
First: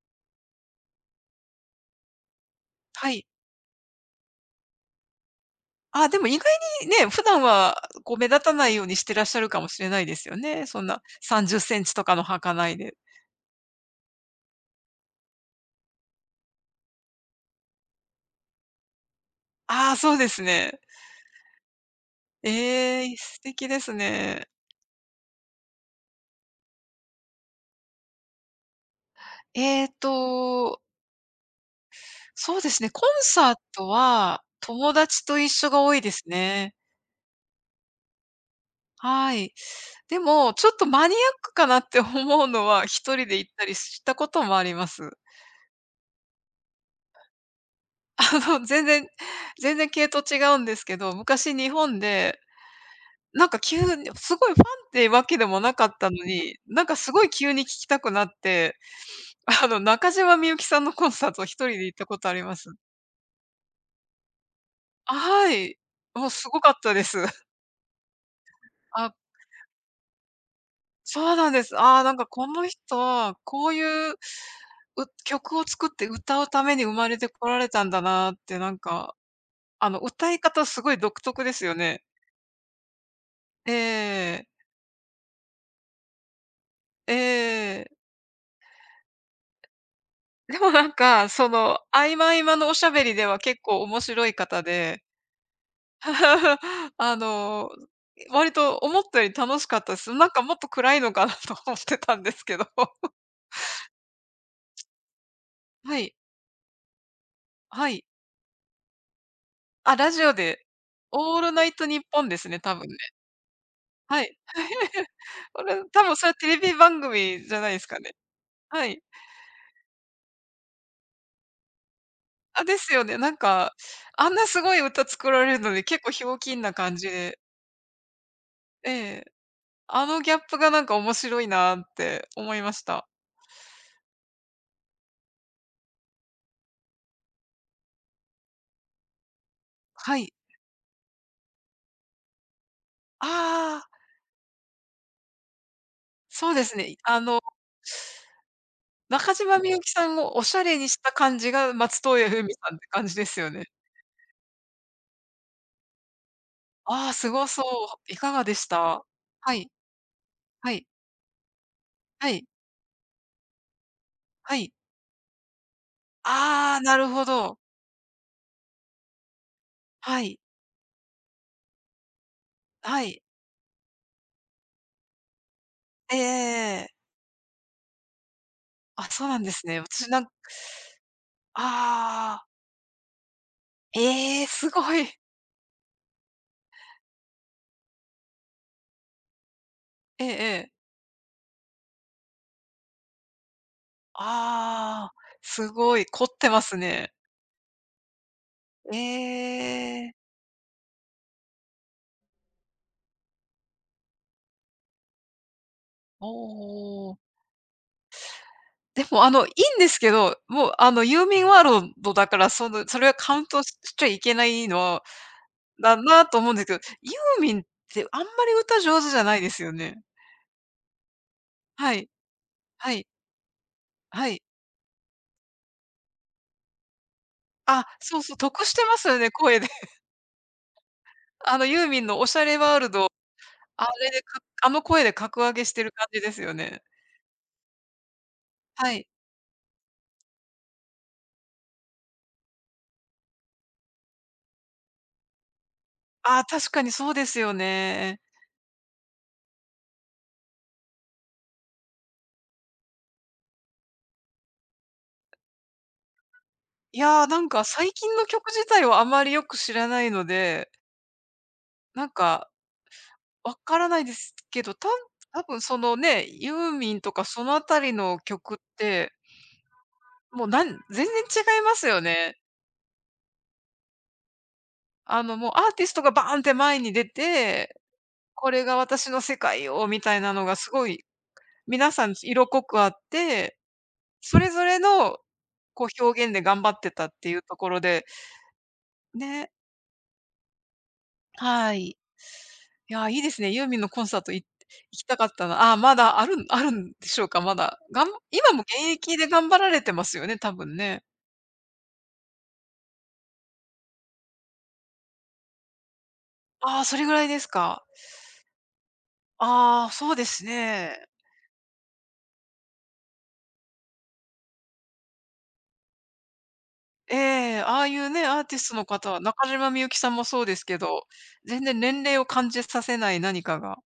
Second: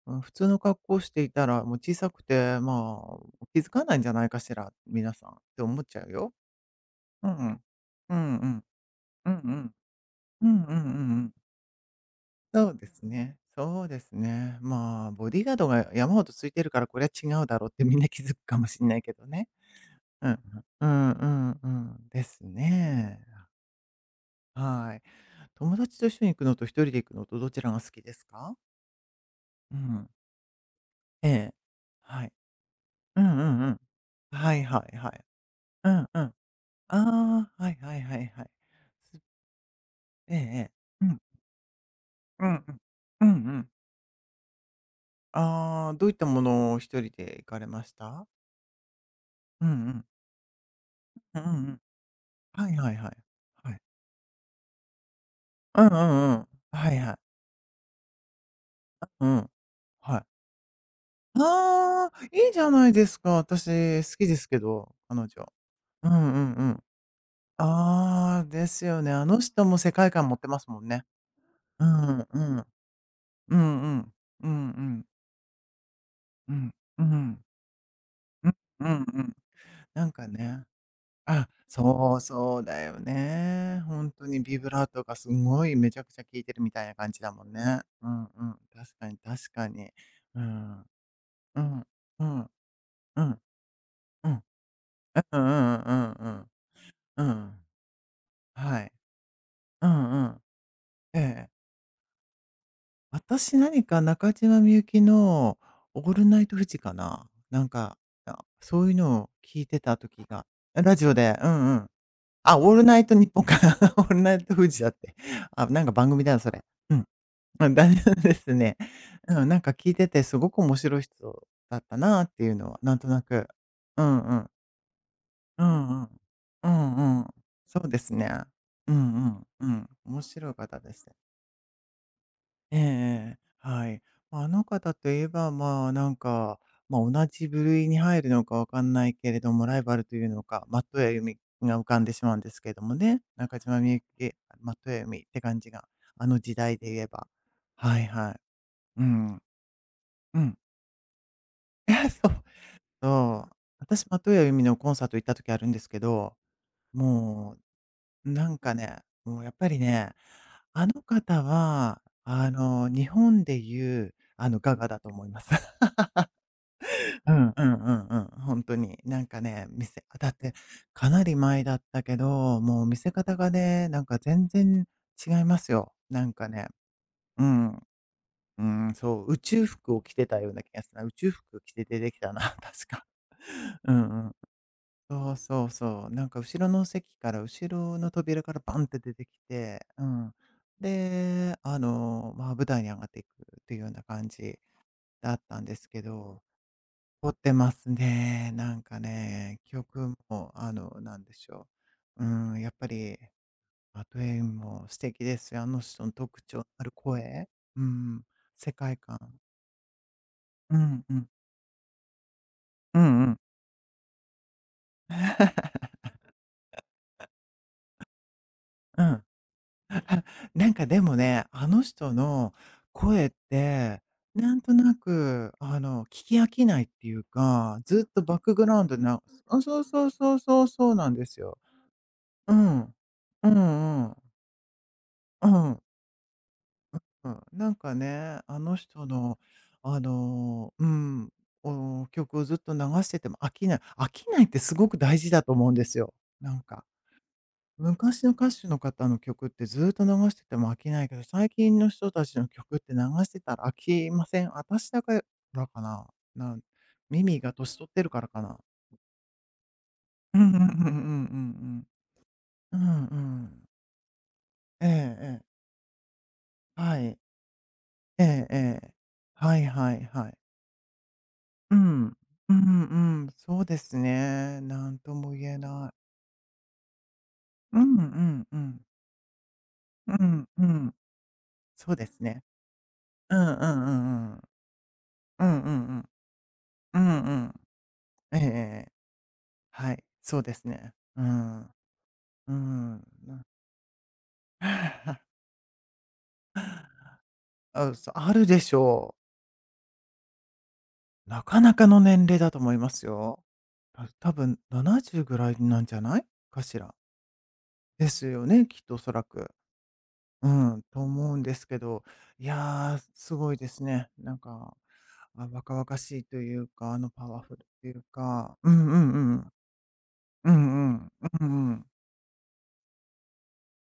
[SPEAKER 1] うん、普通の格好をしていたら、もう小さくて、ま
[SPEAKER 2] はい。
[SPEAKER 1] あ、気づかないんじゃないかしら、皆さんって思っちゃ
[SPEAKER 2] あ、
[SPEAKER 1] う
[SPEAKER 2] でも
[SPEAKER 1] よ。
[SPEAKER 2] 意外にね、普
[SPEAKER 1] うん
[SPEAKER 2] 段
[SPEAKER 1] うん。
[SPEAKER 2] はこ
[SPEAKER 1] う
[SPEAKER 2] う目
[SPEAKER 1] ん
[SPEAKER 2] 立
[SPEAKER 1] う
[SPEAKER 2] た
[SPEAKER 1] ん。
[SPEAKER 2] ないようにしてらっ
[SPEAKER 1] うん
[SPEAKER 2] しゃる
[SPEAKER 1] う
[SPEAKER 2] かも
[SPEAKER 1] ん。
[SPEAKER 2] しれないですよ
[SPEAKER 1] うんう
[SPEAKER 2] ね。
[SPEAKER 1] んうん
[SPEAKER 2] そんな
[SPEAKER 1] うん。
[SPEAKER 2] 30センチとかの履か
[SPEAKER 1] そ
[SPEAKER 2] な
[SPEAKER 1] う
[SPEAKER 2] い
[SPEAKER 1] で
[SPEAKER 2] で。
[SPEAKER 1] すね。そうですね。まあ、ボディーガードが山ほどついてるから、これは違うだろうってみんな気づくかもしれないけどね。
[SPEAKER 2] ああ、そうで
[SPEAKER 1] うん
[SPEAKER 2] すね。
[SPEAKER 1] うん。うんうんうん。です
[SPEAKER 2] ええ、
[SPEAKER 1] ね。
[SPEAKER 2] 素敵ですね。
[SPEAKER 1] はい。友達と一緒に行くのと一人で行くのとどちらが好きですか？う
[SPEAKER 2] えっ
[SPEAKER 1] ん。
[SPEAKER 2] と、
[SPEAKER 1] ええ。はい。
[SPEAKER 2] そうですね、コン
[SPEAKER 1] うんう
[SPEAKER 2] サー
[SPEAKER 1] んうん。
[SPEAKER 2] トは
[SPEAKER 1] はいは
[SPEAKER 2] 友
[SPEAKER 1] いはい。
[SPEAKER 2] 達と一緒が
[SPEAKER 1] う
[SPEAKER 2] 多い
[SPEAKER 1] ん
[SPEAKER 2] で
[SPEAKER 1] うん。
[SPEAKER 2] す
[SPEAKER 1] あ
[SPEAKER 2] ね。
[SPEAKER 1] あ、はいはいはいはい。す
[SPEAKER 2] はい。で
[SPEAKER 1] ええ
[SPEAKER 2] も、ちょ
[SPEAKER 1] ええ。
[SPEAKER 2] っと
[SPEAKER 1] う
[SPEAKER 2] マニア
[SPEAKER 1] ん。
[SPEAKER 2] ックかなって思
[SPEAKER 1] う
[SPEAKER 2] う
[SPEAKER 1] ん
[SPEAKER 2] の
[SPEAKER 1] うん。
[SPEAKER 2] は、一
[SPEAKER 1] う
[SPEAKER 2] 人
[SPEAKER 1] ん
[SPEAKER 2] で行
[SPEAKER 1] う
[SPEAKER 2] った
[SPEAKER 1] ん。
[SPEAKER 2] りしたこともあります。
[SPEAKER 1] ああ、どういったものを一人で行かれました？
[SPEAKER 2] <laughs> その、全然
[SPEAKER 1] うんう
[SPEAKER 2] 全然
[SPEAKER 1] ん。
[SPEAKER 2] 系統違うんですけど、
[SPEAKER 1] うんう
[SPEAKER 2] 昔
[SPEAKER 1] ん
[SPEAKER 2] 日
[SPEAKER 1] うん。
[SPEAKER 2] 本で、
[SPEAKER 1] はいはいはい。
[SPEAKER 2] なんか
[SPEAKER 1] は
[SPEAKER 2] 急
[SPEAKER 1] い。
[SPEAKER 2] にすごいファンってわけでもな
[SPEAKER 1] う
[SPEAKER 2] か
[SPEAKER 1] ん
[SPEAKER 2] っ
[SPEAKER 1] う
[SPEAKER 2] たの
[SPEAKER 1] んうん。
[SPEAKER 2] に、なん
[SPEAKER 1] は
[SPEAKER 2] か
[SPEAKER 1] い
[SPEAKER 2] す
[SPEAKER 1] はい。
[SPEAKER 2] ごい急に聴きたくなって、
[SPEAKER 1] うん。
[SPEAKER 2] <laughs> あの、中
[SPEAKER 1] はい。
[SPEAKER 2] 島みゆきさんのコンサートを1人で行った
[SPEAKER 1] あ
[SPEAKER 2] こ
[SPEAKER 1] あ、
[SPEAKER 2] とあり
[SPEAKER 1] いい
[SPEAKER 2] ま
[SPEAKER 1] じ
[SPEAKER 2] す。
[SPEAKER 1] ゃないですか。私好きですけど、
[SPEAKER 2] あ、
[SPEAKER 1] 彼女。
[SPEAKER 2] はい。
[SPEAKER 1] うんう
[SPEAKER 2] もうす
[SPEAKER 1] ん
[SPEAKER 2] ご
[SPEAKER 1] う
[SPEAKER 2] かっ
[SPEAKER 1] ん。
[SPEAKER 2] たです。<laughs>
[SPEAKER 1] ああ、ですよね。
[SPEAKER 2] あ、
[SPEAKER 1] あの人も世界観持ってますもんね。
[SPEAKER 2] そうなんです。
[SPEAKER 1] う
[SPEAKER 2] ああ、なん
[SPEAKER 1] ん
[SPEAKER 2] か
[SPEAKER 1] う
[SPEAKER 2] こ
[SPEAKER 1] ん。
[SPEAKER 2] の人は
[SPEAKER 1] う
[SPEAKER 2] こう
[SPEAKER 1] んう
[SPEAKER 2] いう、
[SPEAKER 1] ん。うんうん。
[SPEAKER 2] 曲を作って歌う
[SPEAKER 1] う
[SPEAKER 2] た
[SPEAKER 1] ん。
[SPEAKER 2] めに生
[SPEAKER 1] う
[SPEAKER 2] まれて
[SPEAKER 1] ん。
[SPEAKER 2] こられたんだなっ
[SPEAKER 1] うん
[SPEAKER 2] て、なん
[SPEAKER 1] うん
[SPEAKER 2] か、
[SPEAKER 1] うん。
[SPEAKER 2] あの、
[SPEAKER 1] なんか
[SPEAKER 2] 歌い
[SPEAKER 1] ね、
[SPEAKER 2] 方すごい独特
[SPEAKER 1] あ、
[SPEAKER 2] ですよね。
[SPEAKER 1] そうそうだよ
[SPEAKER 2] え
[SPEAKER 1] ね。本当に
[SPEAKER 2] え、
[SPEAKER 1] ビブラートがすごいめちゃくちゃ効いてるみたいな感
[SPEAKER 2] え
[SPEAKER 1] じだもんね。
[SPEAKER 2] え。
[SPEAKER 1] うんうん。確かに確かに。う
[SPEAKER 2] <laughs> でもな
[SPEAKER 1] ん。
[SPEAKER 2] んか、そ
[SPEAKER 1] う
[SPEAKER 2] の、
[SPEAKER 1] ん。
[SPEAKER 2] 合
[SPEAKER 1] う
[SPEAKER 2] 間合
[SPEAKER 1] ん。
[SPEAKER 2] 間のおしゃべり
[SPEAKER 1] う
[SPEAKER 2] では
[SPEAKER 1] ん。
[SPEAKER 2] 結構面白
[SPEAKER 1] う
[SPEAKER 2] い
[SPEAKER 1] ん。
[SPEAKER 2] 方で、
[SPEAKER 1] うんうんうんうん
[SPEAKER 2] <laughs> あ
[SPEAKER 1] うん。うん。
[SPEAKER 2] の、割と
[SPEAKER 1] はい。
[SPEAKER 2] 思ったより楽しかっ
[SPEAKER 1] う
[SPEAKER 2] たで
[SPEAKER 1] ん
[SPEAKER 2] す。な
[SPEAKER 1] う
[SPEAKER 2] ん
[SPEAKER 1] ん。
[SPEAKER 2] かもっと暗いの
[SPEAKER 1] え
[SPEAKER 2] かな
[SPEAKER 1] え。
[SPEAKER 2] と思ってたんですけど。<laughs>
[SPEAKER 1] 私何か中島みゆきの
[SPEAKER 2] は
[SPEAKER 1] オー
[SPEAKER 2] い、
[SPEAKER 1] ルナイトフジかな、なん
[SPEAKER 2] は
[SPEAKER 1] か、
[SPEAKER 2] い。
[SPEAKER 1] あ、そういうのを聞いて
[SPEAKER 2] あ、
[SPEAKER 1] た
[SPEAKER 2] ラ
[SPEAKER 1] 時
[SPEAKER 2] ジオ
[SPEAKER 1] が
[SPEAKER 2] で、
[SPEAKER 1] ラジオ
[SPEAKER 2] オ
[SPEAKER 1] で、
[SPEAKER 2] ー
[SPEAKER 1] う
[SPEAKER 2] ルナ
[SPEAKER 1] んう
[SPEAKER 2] イト
[SPEAKER 1] ん。
[SPEAKER 2] ニッポンです
[SPEAKER 1] あ、
[SPEAKER 2] ね、
[SPEAKER 1] オー
[SPEAKER 2] 多分
[SPEAKER 1] ルナイト
[SPEAKER 2] ね。
[SPEAKER 1] 日本かな <laughs> か。オール
[SPEAKER 2] は
[SPEAKER 1] ナ
[SPEAKER 2] い。
[SPEAKER 1] イトフジだっ
[SPEAKER 2] <laughs>
[SPEAKER 1] て。
[SPEAKER 2] こ
[SPEAKER 1] あ、な
[SPEAKER 2] れ、
[SPEAKER 1] んか
[SPEAKER 2] 多
[SPEAKER 1] 番
[SPEAKER 2] 分
[SPEAKER 1] 組
[SPEAKER 2] それ
[SPEAKER 1] だ
[SPEAKER 2] は
[SPEAKER 1] な、
[SPEAKER 2] テ
[SPEAKER 1] そ
[SPEAKER 2] レ
[SPEAKER 1] れ。
[SPEAKER 2] ビ
[SPEAKER 1] う
[SPEAKER 2] 番
[SPEAKER 1] ん。
[SPEAKER 2] 組じゃ
[SPEAKER 1] う
[SPEAKER 2] ない
[SPEAKER 1] ん、
[SPEAKER 2] で
[SPEAKER 1] だ
[SPEAKER 2] すかね。
[SPEAKER 1] <laughs> ですね。
[SPEAKER 2] はい。
[SPEAKER 1] うん、なんか聞いててすごく面白い人だったなっていう
[SPEAKER 2] あ、
[SPEAKER 1] の
[SPEAKER 2] で
[SPEAKER 1] は
[SPEAKER 2] す
[SPEAKER 1] なん
[SPEAKER 2] よ
[SPEAKER 1] と
[SPEAKER 2] ね。
[SPEAKER 1] な
[SPEAKER 2] なん
[SPEAKER 1] く。
[SPEAKER 2] か、
[SPEAKER 1] うん
[SPEAKER 2] あ
[SPEAKER 1] う
[SPEAKER 2] んな
[SPEAKER 1] ん。
[SPEAKER 2] すごい歌作られる
[SPEAKER 1] う
[SPEAKER 2] のに
[SPEAKER 1] ん
[SPEAKER 2] 結
[SPEAKER 1] う
[SPEAKER 2] 構
[SPEAKER 1] ん。
[SPEAKER 2] ひょうきん
[SPEAKER 1] う
[SPEAKER 2] な感じ
[SPEAKER 1] んうん。
[SPEAKER 2] で、
[SPEAKER 1] そうですね。
[SPEAKER 2] え
[SPEAKER 1] うん
[SPEAKER 2] え、
[SPEAKER 1] うん、うん。
[SPEAKER 2] あの
[SPEAKER 1] 面
[SPEAKER 2] ギャ
[SPEAKER 1] 白
[SPEAKER 2] ッ
[SPEAKER 1] い
[SPEAKER 2] プが
[SPEAKER 1] 方
[SPEAKER 2] なん
[SPEAKER 1] で
[SPEAKER 2] か
[SPEAKER 1] し
[SPEAKER 2] 面
[SPEAKER 1] た。
[SPEAKER 2] 白いなって思いま
[SPEAKER 1] ええ
[SPEAKER 2] した。
[SPEAKER 1] ええ、はい。ま、ああの方といえば、まあ、なんか、ま、同じ部類に入るのかわかんないけれども、ライバルと
[SPEAKER 2] は
[SPEAKER 1] いう
[SPEAKER 2] い。
[SPEAKER 1] のか、松任谷由実が浮かんでしまうんですけれどもね。
[SPEAKER 2] あ
[SPEAKER 1] 中島
[SPEAKER 2] あ、
[SPEAKER 1] みゆき、松任谷由実って感じが、あの
[SPEAKER 2] そ
[SPEAKER 1] 時
[SPEAKER 2] うで
[SPEAKER 1] 代
[SPEAKER 2] す
[SPEAKER 1] で
[SPEAKER 2] ね。
[SPEAKER 1] 言え
[SPEAKER 2] あ
[SPEAKER 1] ば。
[SPEAKER 2] の、
[SPEAKER 1] はいはい。う
[SPEAKER 2] 中
[SPEAKER 1] ん、
[SPEAKER 2] 島みゆきさんを
[SPEAKER 1] う
[SPEAKER 2] おし
[SPEAKER 1] ん。
[SPEAKER 2] ゃれにした感じが、松
[SPEAKER 1] <laughs>
[SPEAKER 2] 任
[SPEAKER 1] そ
[SPEAKER 2] 谷
[SPEAKER 1] う、
[SPEAKER 2] 由実さんって感じです
[SPEAKER 1] そ
[SPEAKER 2] よ
[SPEAKER 1] う。
[SPEAKER 2] ね。
[SPEAKER 1] 私、松任谷由実のコンサート行った時あるんですけど、
[SPEAKER 2] ああ、すご
[SPEAKER 1] も
[SPEAKER 2] そう。い
[SPEAKER 1] う
[SPEAKER 2] かが
[SPEAKER 1] な
[SPEAKER 2] で
[SPEAKER 1] ん
[SPEAKER 2] し
[SPEAKER 1] かね、
[SPEAKER 2] た？
[SPEAKER 1] もうや
[SPEAKER 2] は
[SPEAKER 1] っぱ
[SPEAKER 2] い、
[SPEAKER 1] りね、
[SPEAKER 2] は
[SPEAKER 1] あ
[SPEAKER 2] い、
[SPEAKER 1] の方は、
[SPEAKER 2] はい、
[SPEAKER 1] あの、日本で言う、あ
[SPEAKER 2] は
[SPEAKER 1] の、
[SPEAKER 2] い。
[SPEAKER 1] ガガだと思います。<laughs>
[SPEAKER 2] ああ、なるほ
[SPEAKER 1] うん
[SPEAKER 2] ど。
[SPEAKER 1] うんうんうん。本当に。なんかね、見せ
[SPEAKER 2] は
[SPEAKER 1] だっ
[SPEAKER 2] い、
[SPEAKER 1] てかなり前だったけど、もう見
[SPEAKER 2] は
[SPEAKER 1] せ
[SPEAKER 2] い。
[SPEAKER 1] 方がね、なんか全然違いますよ。なんかね、
[SPEAKER 2] ええ。
[SPEAKER 1] うん、うん、
[SPEAKER 2] あ、
[SPEAKER 1] そ
[SPEAKER 2] そう
[SPEAKER 1] う、宇
[SPEAKER 2] なんで
[SPEAKER 1] 宙
[SPEAKER 2] すね。
[SPEAKER 1] 服を
[SPEAKER 2] 私
[SPEAKER 1] 着
[SPEAKER 2] な
[SPEAKER 1] て
[SPEAKER 2] ん
[SPEAKER 1] たような気がするな。宇宙服着て出てきた
[SPEAKER 2] あ
[SPEAKER 1] な、
[SPEAKER 2] あ、
[SPEAKER 1] <laughs> 確か。<laughs> うんうん。
[SPEAKER 2] ええ、すごい。
[SPEAKER 1] そうそうそう。なんか後ろの席から、後ろの扉からバンって出てきて、う
[SPEAKER 2] ええ
[SPEAKER 1] ん。
[SPEAKER 2] ええ。
[SPEAKER 1] で、あの、まあ、舞台に上がっていくっていうような感じ
[SPEAKER 2] ああ、
[SPEAKER 1] だったん
[SPEAKER 2] す
[SPEAKER 1] です
[SPEAKER 2] ご
[SPEAKER 1] け
[SPEAKER 2] い、凝っ
[SPEAKER 1] ど、
[SPEAKER 2] てますね。
[SPEAKER 1] 凝ってますね。なんかね、
[SPEAKER 2] え
[SPEAKER 1] 曲
[SPEAKER 2] え。
[SPEAKER 1] も、あの、なんでしょう。うん、やっぱり、アトエイも素敵ですよ。あの人の
[SPEAKER 2] お
[SPEAKER 1] 特徴のある
[SPEAKER 2] おお。
[SPEAKER 1] 声。うん、世界
[SPEAKER 2] で
[SPEAKER 1] 観。
[SPEAKER 2] も、あの、いいんですけど、もう、
[SPEAKER 1] う
[SPEAKER 2] あの、
[SPEAKER 1] んう
[SPEAKER 2] ユー
[SPEAKER 1] ん。
[SPEAKER 2] ミンワールドだから、その、そ
[SPEAKER 1] うん
[SPEAKER 2] れ
[SPEAKER 1] う
[SPEAKER 2] は
[SPEAKER 1] ん。う
[SPEAKER 2] カ
[SPEAKER 1] ん。
[SPEAKER 2] ウントしちゃいけないの
[SPEAKER 1] <laughs>
[SPEAKER 2] だなと思うんですけど、ユーミンってあんまり歌上手じゃないですよね。
[SPEAKER 1] なんかでもね、あの
[SPEAKER 2] はい、
[SPEAKER 1] 人の
[SPEAKER 2] はい、
[SPEAKER 1] 声って、
[SPEAKER 2] はい。
[SPEAKER 1] なんとなく、あの、聞き飽きないっていうか、
[SPEAKER 2] あ、
[SPEAKER 1] ずっ
[SPEAKER 2] そ
[SPEAKER 1] と
[SPEAKER 2] うそ
[SPEAKER 1] バ
[SPEAKER 2] う、
[SPEAKER 1] ックグ
[SPEAKER 2] 得し
[SPEAKER 1] ラウ
[SPEAKER 2] て
[SPEAKER 1] ンド
[SPEAKER 2] ますよ
[SPEAKER 1] な
[SPEAKER 2] ね、声
[SPEAKER 1] あ、
[SPEAKER 2] で。
[SPEAKER 1] そう
[SPEAKER 2] <laughs>
[SPEAKER 1] そうそうそうそうなんですよ。
[SPEAKER 2] あの、ユーミンのおしゃ
[SPEAKER 1] う
[SPEAKER 2] れワール
[SPEAKER 1] ん。
[SPEAKER 2] ド、
[SPEAKER 1] う
[SPEAKER 2] あ
[SPEAKER 1] んう
[SPEAKER 2] れ
[SPEAKER 1] ん。
[SPEAKER 2] で、あの声で格
[SPEAKER 1] う
[SPEAKER 2] 上げし
[SPEAKER 1] ん。
[SPEAKER 2] てる感じですよね。
[SPEAKER 1] うん。なんかね、あの
[SPEAKER 2] は
[SPEAKER 1] 人
[SPEAKER 2] い。
[SPEAKER 1] の、あの、うん、お曲をずっと流してても飽きない。飽きないってすごく大事だと思うんですよ、
[SPEAKER 2] あー
[SPEAKER 1] なん
[SPEAKER 2] 確か
[SPEAKER 1] か。
[SPEAKER 2] にそうですよね。
[SPEAKER 1] 昔の歌手の方の曲ってずーっと流してても飽きないけど、最近の人たちの曲って流してたら飽きません。私だからかな。なん
[SPEAKER 2] いやー、
[SPEAKER 1] 耳
[SPEAKER 2] なん
[SPEAKER 1] が
[SPEAKER 2] か
[SPEAKER 1] 年取っ
[SPEAKER 2] 最
[SPEAKER 1] てる
[SPEAKER 2] 近
[SPEAKER 1] か
[SPEAKER 2] の
[SPEAKER 1] らか
[SPEAKER 2] 曲
[SPEAKER 1] な。
[SPEAKER 2] 自体をあまりよく知らないの
[SPEAKER 1] うんうんうんうん
[SPEAKER 2] で、
[SPEAKER 1] うんうん。
[SPEAKER 2] なんか
[SPEAKER 1] うんう
[SPEAKER 2] わ
[SPEAKER 1] ん。
[SPEAKER 2] からないですけど、
[SPEAKER 1] えええ
[SPEAKER 2] 多
[SPEAKER 1] え。
[SPEAKER 2] 分そのね、ユーミ
[SPEAKER 1] は
[SPEAKER 2] ンと
[SPEAKER 1] い。
[SPEAKER 2] かそのあたりの
[SPEAKER 1] ええ
[SPEAKER 2] 曲
[SPEAKER 1] え
[SPEAKER 2] っ
[SPEAKER 1] え。
[SPEAKER 2] て、
[SPEAKER 1] はいはいはい。
[SPEAKER 2] もう全然違い
[SPEAKER 1] う
[SPEAKER 2] ますよ
[SPEAKER 1] ん。
[SPEAKER 2] ね。
[SPEAKER 1] うんうん。そうですね。なんと
[SPEAKER 2] あ
[SPEAKER 1] も
[SPEAKER 2] の、もう
[SPEAKER 1] 言え
[SPEAKER 2] アーティ
[SPEAKER 1] な
[SPEAKER 2] スト
[SPEAKER 1] い。
[SPEAKER 2] がバーンって前に出て、
[SPEAKER 1] うんうん
[SPEAKER 2] こ
[SPEAKER 1] う
[SPEAKER 2] れが
[SPEAKER 1] ん。
[SPEAKER 2] 私の世界よみ
[SPEAKER 1] う
[SPEAKER 2] たいなの
[SPEAKER 1] ん
[SPEAKER 2] が
[SPEAKER 1] う
[SPEAKER 2] すご
[SPEAKER 1] ん。
[SPEAKER 2] い皆
[SPEAKER 1] そうで
[SPEAKER 2] さん
[SPEAKER 1] すね。
[SPEAKER 2] 色濃くあっ
[SPEAKER 1] うんう
[SPEAKER 2] て、
[SPEAKER 1] んうんう
[SPEAKER 2] そ
[SPEAKER 1] ん。
[SPEAKER 2] れぞれの
[SPEAKER 1] うんうん
[SPEAKER 2] こ
[SPEAKER 1] う
[SPEAKER 2] う
[SPEAKER 1] ん。
[SPEAKER 2] 表現で頑張って
[SPEAKER 1] う
[SPEAKER 2] たっ
[SPEAKER 1] ん
[SPEAKER 2] て
[SPEAKER 1] う
[SPEAKER 2] いう
[SPEAKER 1] ん。
[SPEAKER 2] ところで、
[SPEAKER 1] ええええ。
[SPEAKER 2] ね、
[SPEAKER 1] はい、そうですね。うん。
[SPEAKER 2] はい。い
[SPEAKER 1] うん。
[SPEAKER 2] や、いいですね。ユーミンのコンサート行きたかっ
[SPEAKER 1] <sighs>
[SPEAKER 2] たな。ああ、まだあるんでしょうか、まだ。
[SPEAKER 1] あ、そある
[SPEAKER 2] 今
[SPEAKER 1] で
[SPEAKER 2] も
[SPEAKER 1] し
[SPEAKER 2] 現
[SPEAKER 1] ょ
[SPEAKER 2] 役で
[SPEAKER 1] う。
[SPEAKER 2] 頑張られてますよね、多分ね。
[SPEAKER 1] なかなかの年齢だと思いますよ。多分70ぐらいなんじゃないかし
[SPEAKER 2] ああ、
[SPEAKER 1] ら。
[SPEAKER 2] それぐらいですか。
[SPEAKER 1] ですよね、きっとおそらく。
[SPEAKER 2] ああ、そうです
[SPEAKER 1] うん、と
[SPEAKER 2] ね。
[SPEAKER 1] 思うんですけど、いやー、すごいですね。なんか、あ、若々しいというか、あの、
[SPEAKER 2] え
[SPEAKER 1] パワフ
[SPEAKER 2] え、
[SPEAKER 1] ル
[SPEAKER 2] あ
[SPEAKER 1] と
[SPEAKER 2] あ
[SPEAKER 1] い
[SPEAKER 2] い
[SPEAKER 1] う
[SPEAKER 2] うね、アーテ
[SPEAKER 1] か、
[SPEAKER 2] ィ
[SPEAKER 1] う
[SPEAKER 2] ストの
[SPEAKER 1] んう
[SPEAKER 2] 方は、
[SPEAKER 1] んう
[SPEAKER 2] 中
[SPEAKER 1] ん。
[SPEAKER 2] 島みゆきさんもそう
[SPEAKER 1] う
[SPEAKER 2] ですけ
[SPEAKER 1] んう
[SPEAKER 2] ど、
[SPEAKER 1] ん。う
[SPEAKER 2] 全
[SPEAKER 1] んう
[SPEAKER 2] 然
[SPEAKER 1] ん。
[SPEAKER 2] 年齢を感じさせない何かが。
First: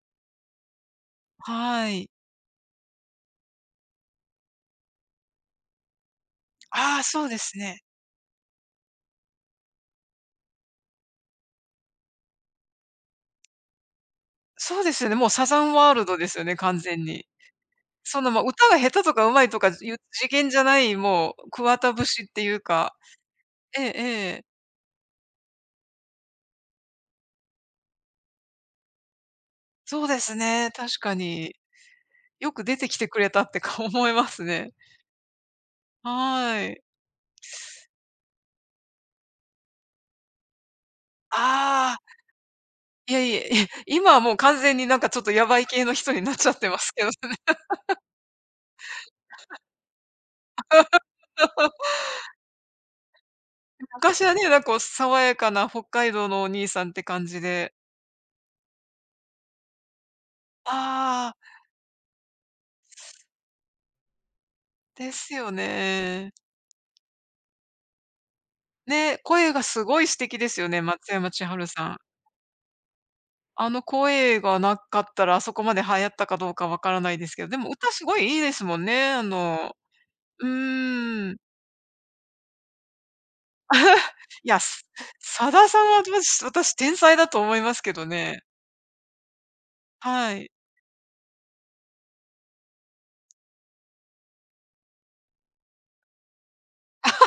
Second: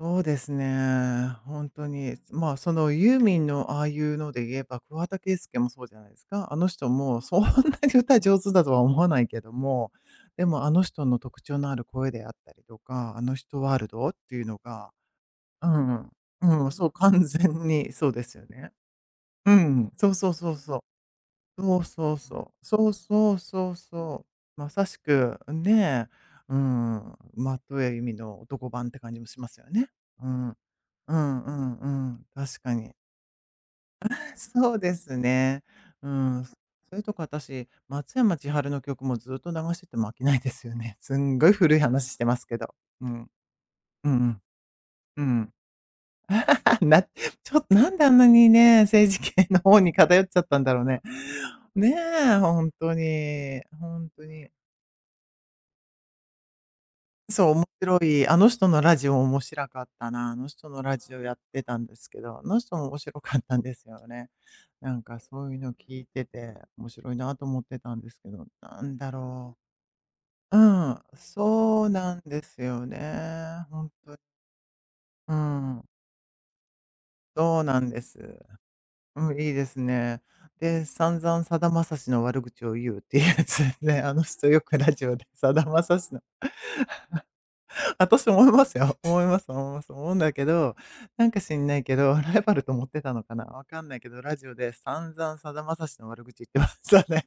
[SPEAKER 1] そうですね。本当
[SPEAKER 2] はい。
[SPEAKER 1] に。まあ、そのユーミンのああいうので言えば、桑田佳祐もそうじゃないですか。あの人
[SPEAKER 2] ああ、
[SPEAKER 1] も
[SPEAKER 2] そうで
[SPEAKER 1] そんな
[SPEAKER 2] すね。
[SPEAKER 1] に歌上手だとは思わないけども、でもあの人の特徴のある声であったりとか、あの人ワールドっていうの
[SPEAKER 2] そう
[SPEAKER 1] が、
[SPEAKER 2] ですよね、もうサザ
[SPEAKER 1] う
[SPEAKER 2] ン
[SPEAKER 1] ん
[SPEAKER 2] ワ
[SPEAKER 1] う
[SPEAKER 2] ール
[SPEAKER 1] ん。
[SPEAKER 2] ドですよね、
[SPEAKER 1] うん、
[SPEAKER 2] 完
[SPEAKER 1] そう、
[SPEAKER 2] 全
[SPEAKER 1] 完
[SPEAKER 2] に。
[SPEAKER 1] 全にそう
[SPEAKER 2] そ
[SPEAKER 1] で
[SPEAKER 2] の、
[SPEAKER 1] す
[SPEAKER 2] ま、
[SPEAKER 1] よ
[SPEAKER 2] 歌
[SPEAKER 1] ね。
[SPEAKER 2] が下手とか上手い
[SPEAKER 1] う
[SPEAKER 2] とかい
[SPEAKER 1] ん、
[SPEAKER 2] う
[SPEAKER 1] そうそ
[SPEAKER 2] 次
[SPEAKER 1] う
[SPEAKER 2] 元
[SPEAKER 1] そう
[SPEAKER 2] じゃ
[SPEAKER 1] そ
[SPEAKER 2] な
[SPEAKER 1] う。
[SPEAKER 2] い、もう桑
[SPEAKER 1] そう
[SPEAKER 2] 田
[SPEAKER 1] そう
[SPEAKER 2] 節ってい
[SPEAKER 1] そ
[SPEAKER 2] う
[SPEAKER 1] う。そう
[SPEAKER 2] か。
[SPEAKER 1] そうそう
[SPEAKER 2] えええ
[SPEAKER 1] そ
[SPEAKER 2] え。
[SPEAKER 1] う。まさしく、ねえ、うん、松任谷由実の男版って感じもしますよね。
[SPEAKER 2] そうで
[SPEAKER 1] う
[SPEAKER 2] す
[SPEAKER 1] ん。
[SPEAKER 2] ね、確か
[SPEAKER 1] うんう
[SPEAKER 2] に。
[SPEAKER 1] んうん。
[SPEAKER 2] よ
[SPEAKER 1] 確
[SPEAKER 2] く
[SPEAKER 1] か
[SPEAKER 2] 出て
[SPEAKER 1] に。
[SPEAKER 2] きてくれたってか思いま
[SPEAKER 1] <laughs>
[SPEAKER 2] す
[SPEAKER 1] そ
[SPEAKER 2] ね。
[SPEAKER 1] うですね。うん。そ
[SPEAKER 2] はい。
[SPEAKER 1] それとか私、松山千春の曲もずっと流してても飽きないですよね。<laughs> すんごい古い
[SPEAKER 2] ああ。
[SPEAKER 1] 話してますけど。う
[SPEAKER 2] いや
[SPEAKER 1] ん。
[SPEAKER 2] いや、いや、
[SPEAKER 1] うん
[SPEAKER 2] 今
[SPEAKER 1] う
[SPEAKER 2] はもう
[SPEAKER 1] ん。
[SPEAKER 2] 完全になんかち
[SPEAKER 1] う
[SPEAKER 2] ょっとヤ
[SPEAKER 1] ん。
[SPEAKER 2] バい系の人になっちゃってま
[SPEAKER 1] <laughs>
[SPEAKER 2] すけ
[SPEAKER 1] ち
[SPEAKER 2] ど、<laughs>
[SPEAKER 1] ょっとなんであんなにね、政治系の方に偏っちゃったんだろうね。ねえ、本当に。本
[SPEAKER 2] 昔
[SPEAKER 1] 当
[SPEAKER 2] はね、な
[SPEAKER 1] に。
[SPEAKER 2] んかこう爽やかな北海道のお兄さんって感じ
[SPEAKER 1] そう、面
[SPEAKER 2] で。
[SPEAKER 1] 白い、あの人のラジオ面白かったな、あの人のラジオ
[SPEAKER 2] あ
[SPEAKER 1] や
[SPEAKER 2] あ、
[SPEAKER 1] ってたんですけど、あの人も面白かったんですよね。なん
[SPEAKER 2] で
[SPEAKER 1] か
[SPEAKER 2] す
[SPEAKER 1] そ
[SPEAKER 2] よ
[SPEAKER 1] ういうの聞いて
[SPEAKER 2] ね。
[SPEAKER 1] て、面白いなと思ってたんですけど、なんだ
[SPEAKER 2] ね、声
[SPEAKER 1] ろ
[SPEAKER 2] がすごい素敵で
[SPEAKER 1] う。う
[SPEAKER 2] すよね、
[SPEAKER 1] ん、
[SPEAKER 2] 松山千春
[SPEAKER 1] そう
[SPEAKER 2] さん。
[SPEAKER 1] なんですよね。
[SPEAKER 2] あの声がなかった
[SPEAKER 1] う
[SPEAKER 2] ら、あそこまで
[SPEAKER 1] ん、
[SPEAKER 2] 流行ったかどうかわからないですけど、で
[SPEAKER 1] そう
[SPEAKER 2] も
[SPEAKER 1] なん
[SPEAKER 2] 歌
[SPEAKER 1] で
[SPEAKER 2] すご
[SPEAKER 1] す。
[SPEAKER 2] いいいですもんね、
[SPEAKER 1] うん、いいですね。
[SPEAKER 2] う
[SPEAKER 1] で、散
[SPEAKER 2] ーん。
[SPEAKER 1] 々さだまさしの悪口を言うっていうやつねあ
[SPEAKER 2] <laughs>
[SPEAKER 1] の人
[SPEAKER 2] い
[SPEAKER 1] よ
[SPEAKER 2] や、
[SPEAKER 1] く
[SPEAKER 2] す
[SPEAKER 1] ラジオで
[SPEAKER 2] さ
[SPEAKER 1] さだ
[SPEAKER 2] だ
[SPEAKER 1] ま
[SPEAKER 2] さん
[SPEAKER 1] さ
[SPEAKER 2] は、
[SPEAKER 1] し
[SPEAKER 2] 私天才だと思いますけど
[SPEAKER 1] 私
[SPEAKER 2] ね。
[SPEAKER 1] 思いますよ。思います思います。思うんだ
[SPEAKER 2] は
[SPEAKER 1] け
[SPEAKER 2] い。
[SPEAKER 1] ど、なんか知んないけど、ライバルと思ってたのかな、わかんないけど、ラジオで散々さだまさしの悪口言ってましたね。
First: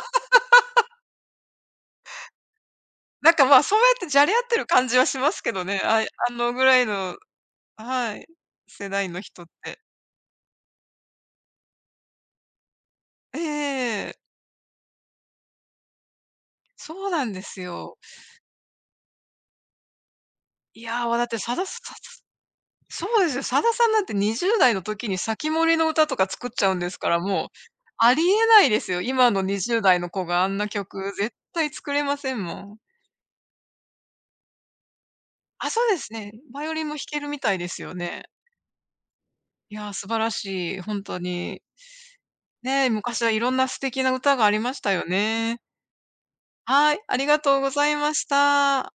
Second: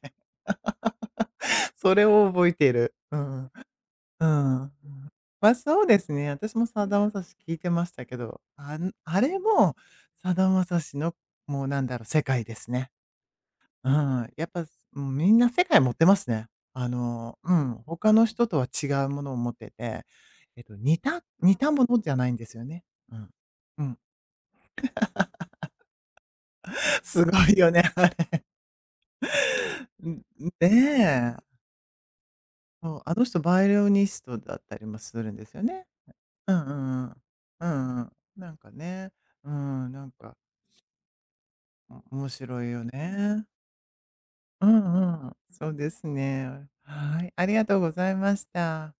[SPEAKER 1] <laughs> それを覚えている。う
[SPEAKER 2] なんか、
[SPEAKER 1] ん。
[SPEAKER 2] ま、あそうやってじ
[SPEAKER 1] う
[SPEAKER 2] ゃれ合って
[SPEAKER 1] ん。う
[SPEAKER 2] る
[SPEAKER 1] ん。
[SPEAKER 2] 感じはしますけ
[SPEAKER 1] ま、
[SPEAKER 2] どね、
[SPEAKER 1] そうですね、
[SPEAKER 2] あの
[SPEAKER 1] 私
[SPEAKER 2] ぐ
[SPEAKER 1] も
[SPEAKER 2] らい
[SPEAKER 1] さだま
[SPEAKER 2] の、
[SPEAKER 1] さし聞いてました
[SPEAKER 2] は
[SPEAKER 1] け
[SPEAKER 2] い、
[SPEAKER 1] ど、
[SPEAKER 2] 世代の
[SPEAKER 1] あれ
[SPEAKER 2] 人っ
[SPEAKER 1] も、
[SPEAKER 2] て。
[SPEAKER 1] さだまさしの、もうなんだろう、世界ですね。う
[SPEAKER 2] ええ、
[SPEAKER 1] ん、やっぱ、うん、みんな世界持ってますね。あ
[SPEAKER 2] そうなん
[SPEAKER 1] の、
[SPEAKER 2] で
[SPEAKER 1] う
[SPEAKER 2] す
[SPEAKER 1] ん、
[SPEAKER 2] よ。
[SPEAKER 1] 他の人とは違うものを持ってて、似た
[SPEAKER 2] だって、さ
[SPEAKER 1] 似
[SPEAKER 2] だ
[SPEAKER 1] た
[SPEAKER 2] さん、
[SPEAKER 1] ものじゃないんですよね。
[SPEAKER 2] そ
[SPEAKER 1] う
[SPEAKER 2] う
[SPEAKER 1] ん。
[SPEAKER 2] ですよ、さだ
[SPEAKER 1] う
[SPEAKER 2] さん
[SPEAKER 1] ん。
[SPEAKER 2] なんて20代の時に防人の歌とか作っちゃうんです
[SPEAKER 1] <laughs>
[SPEAKER 2] から、
[SPEAKER 1] すご
[SPEAKER 2] もう、
[SPEAKER 1] いよね、あ
[SPEAKER 2] あり
[SPEAKER 1] れ。
[SPEAKER 2] えないですよ。今の20代
[SPEAKER 1] う
[SPEAKER 2] の
[SPEAKER 1] ん、
[SPEAKER 2] 子があんな曲、絶
[SPEAKER 1] ねえ。
[SPEAKER 2] 対作れませんもん。
[SPEAKER 1] そう、あの人バイオリニストだったりもするんですよ
[SPEAKER 2] あ、そ
[SPEAKER 1] ね。
[SPEAKER 2] うですね。
[SPEAKER 1] うん
[SPEAKER 2] バイ
[SPEAKER 1] う
[SPEAKER 2] オリンも弾
[SPEAKER 1] んう
[SPEAKER 2] け
[SPEAKER 1] ん。
[SPEAKER 2] るみたい
[SPEAKER 1] う
[SPEAKER 2] ですよ
[SPEAKER 1] んうん。
[SPEAKER 2] ね。
[SPEAKER 1] なんかね、う
[SPEAKER 2] い
[SPEAKER 1] ん、
[SPEAKER 2] や、
[SPEAKER 1] な
[SPEAKER 2] 素
[SPEAKER 1] ん
[SPEAKER 2] 晴ら
[SPEAKER 1] か、
[SPEAKER 2] しい、ほんとに。
[SPEAKER 1] 面白いよ
[SPEAKER 2] ね、昔はい
[SPEAKER 1] ね。
[SPEAKER 2] ろんな素敵な歌があり
[SPEAKER 1] う
[SPEAKER 2] ましたよ
[SPEAKER 1] んうん。
[SPEAKER 2] ね。
[SPEAKER 1] そうですね。
[SPEAKER 2] はい、あ
[SPEAKER 1] は
[SPEAKER 2] り
[SPEAKER 1] い、
[SPEAKER 2] が
[SPEAKER 1] あり
[SPEAKER 2] とう
[SPEAKER 1] が
[SPEAKER 2] ご
[SPEAKER 1] とう
[SPEAKER 2] ざ
[SPEAKER 1] ご
[SPEAKER 2] い
[SPEAKER 1] ざ
[SPEAKER 2] ま
[SPEAKER 1] い
[SPEAKER 2] し
[SPEAKER 1] まし
[SPEAKER 2] た。
[SPEAKER 1] た。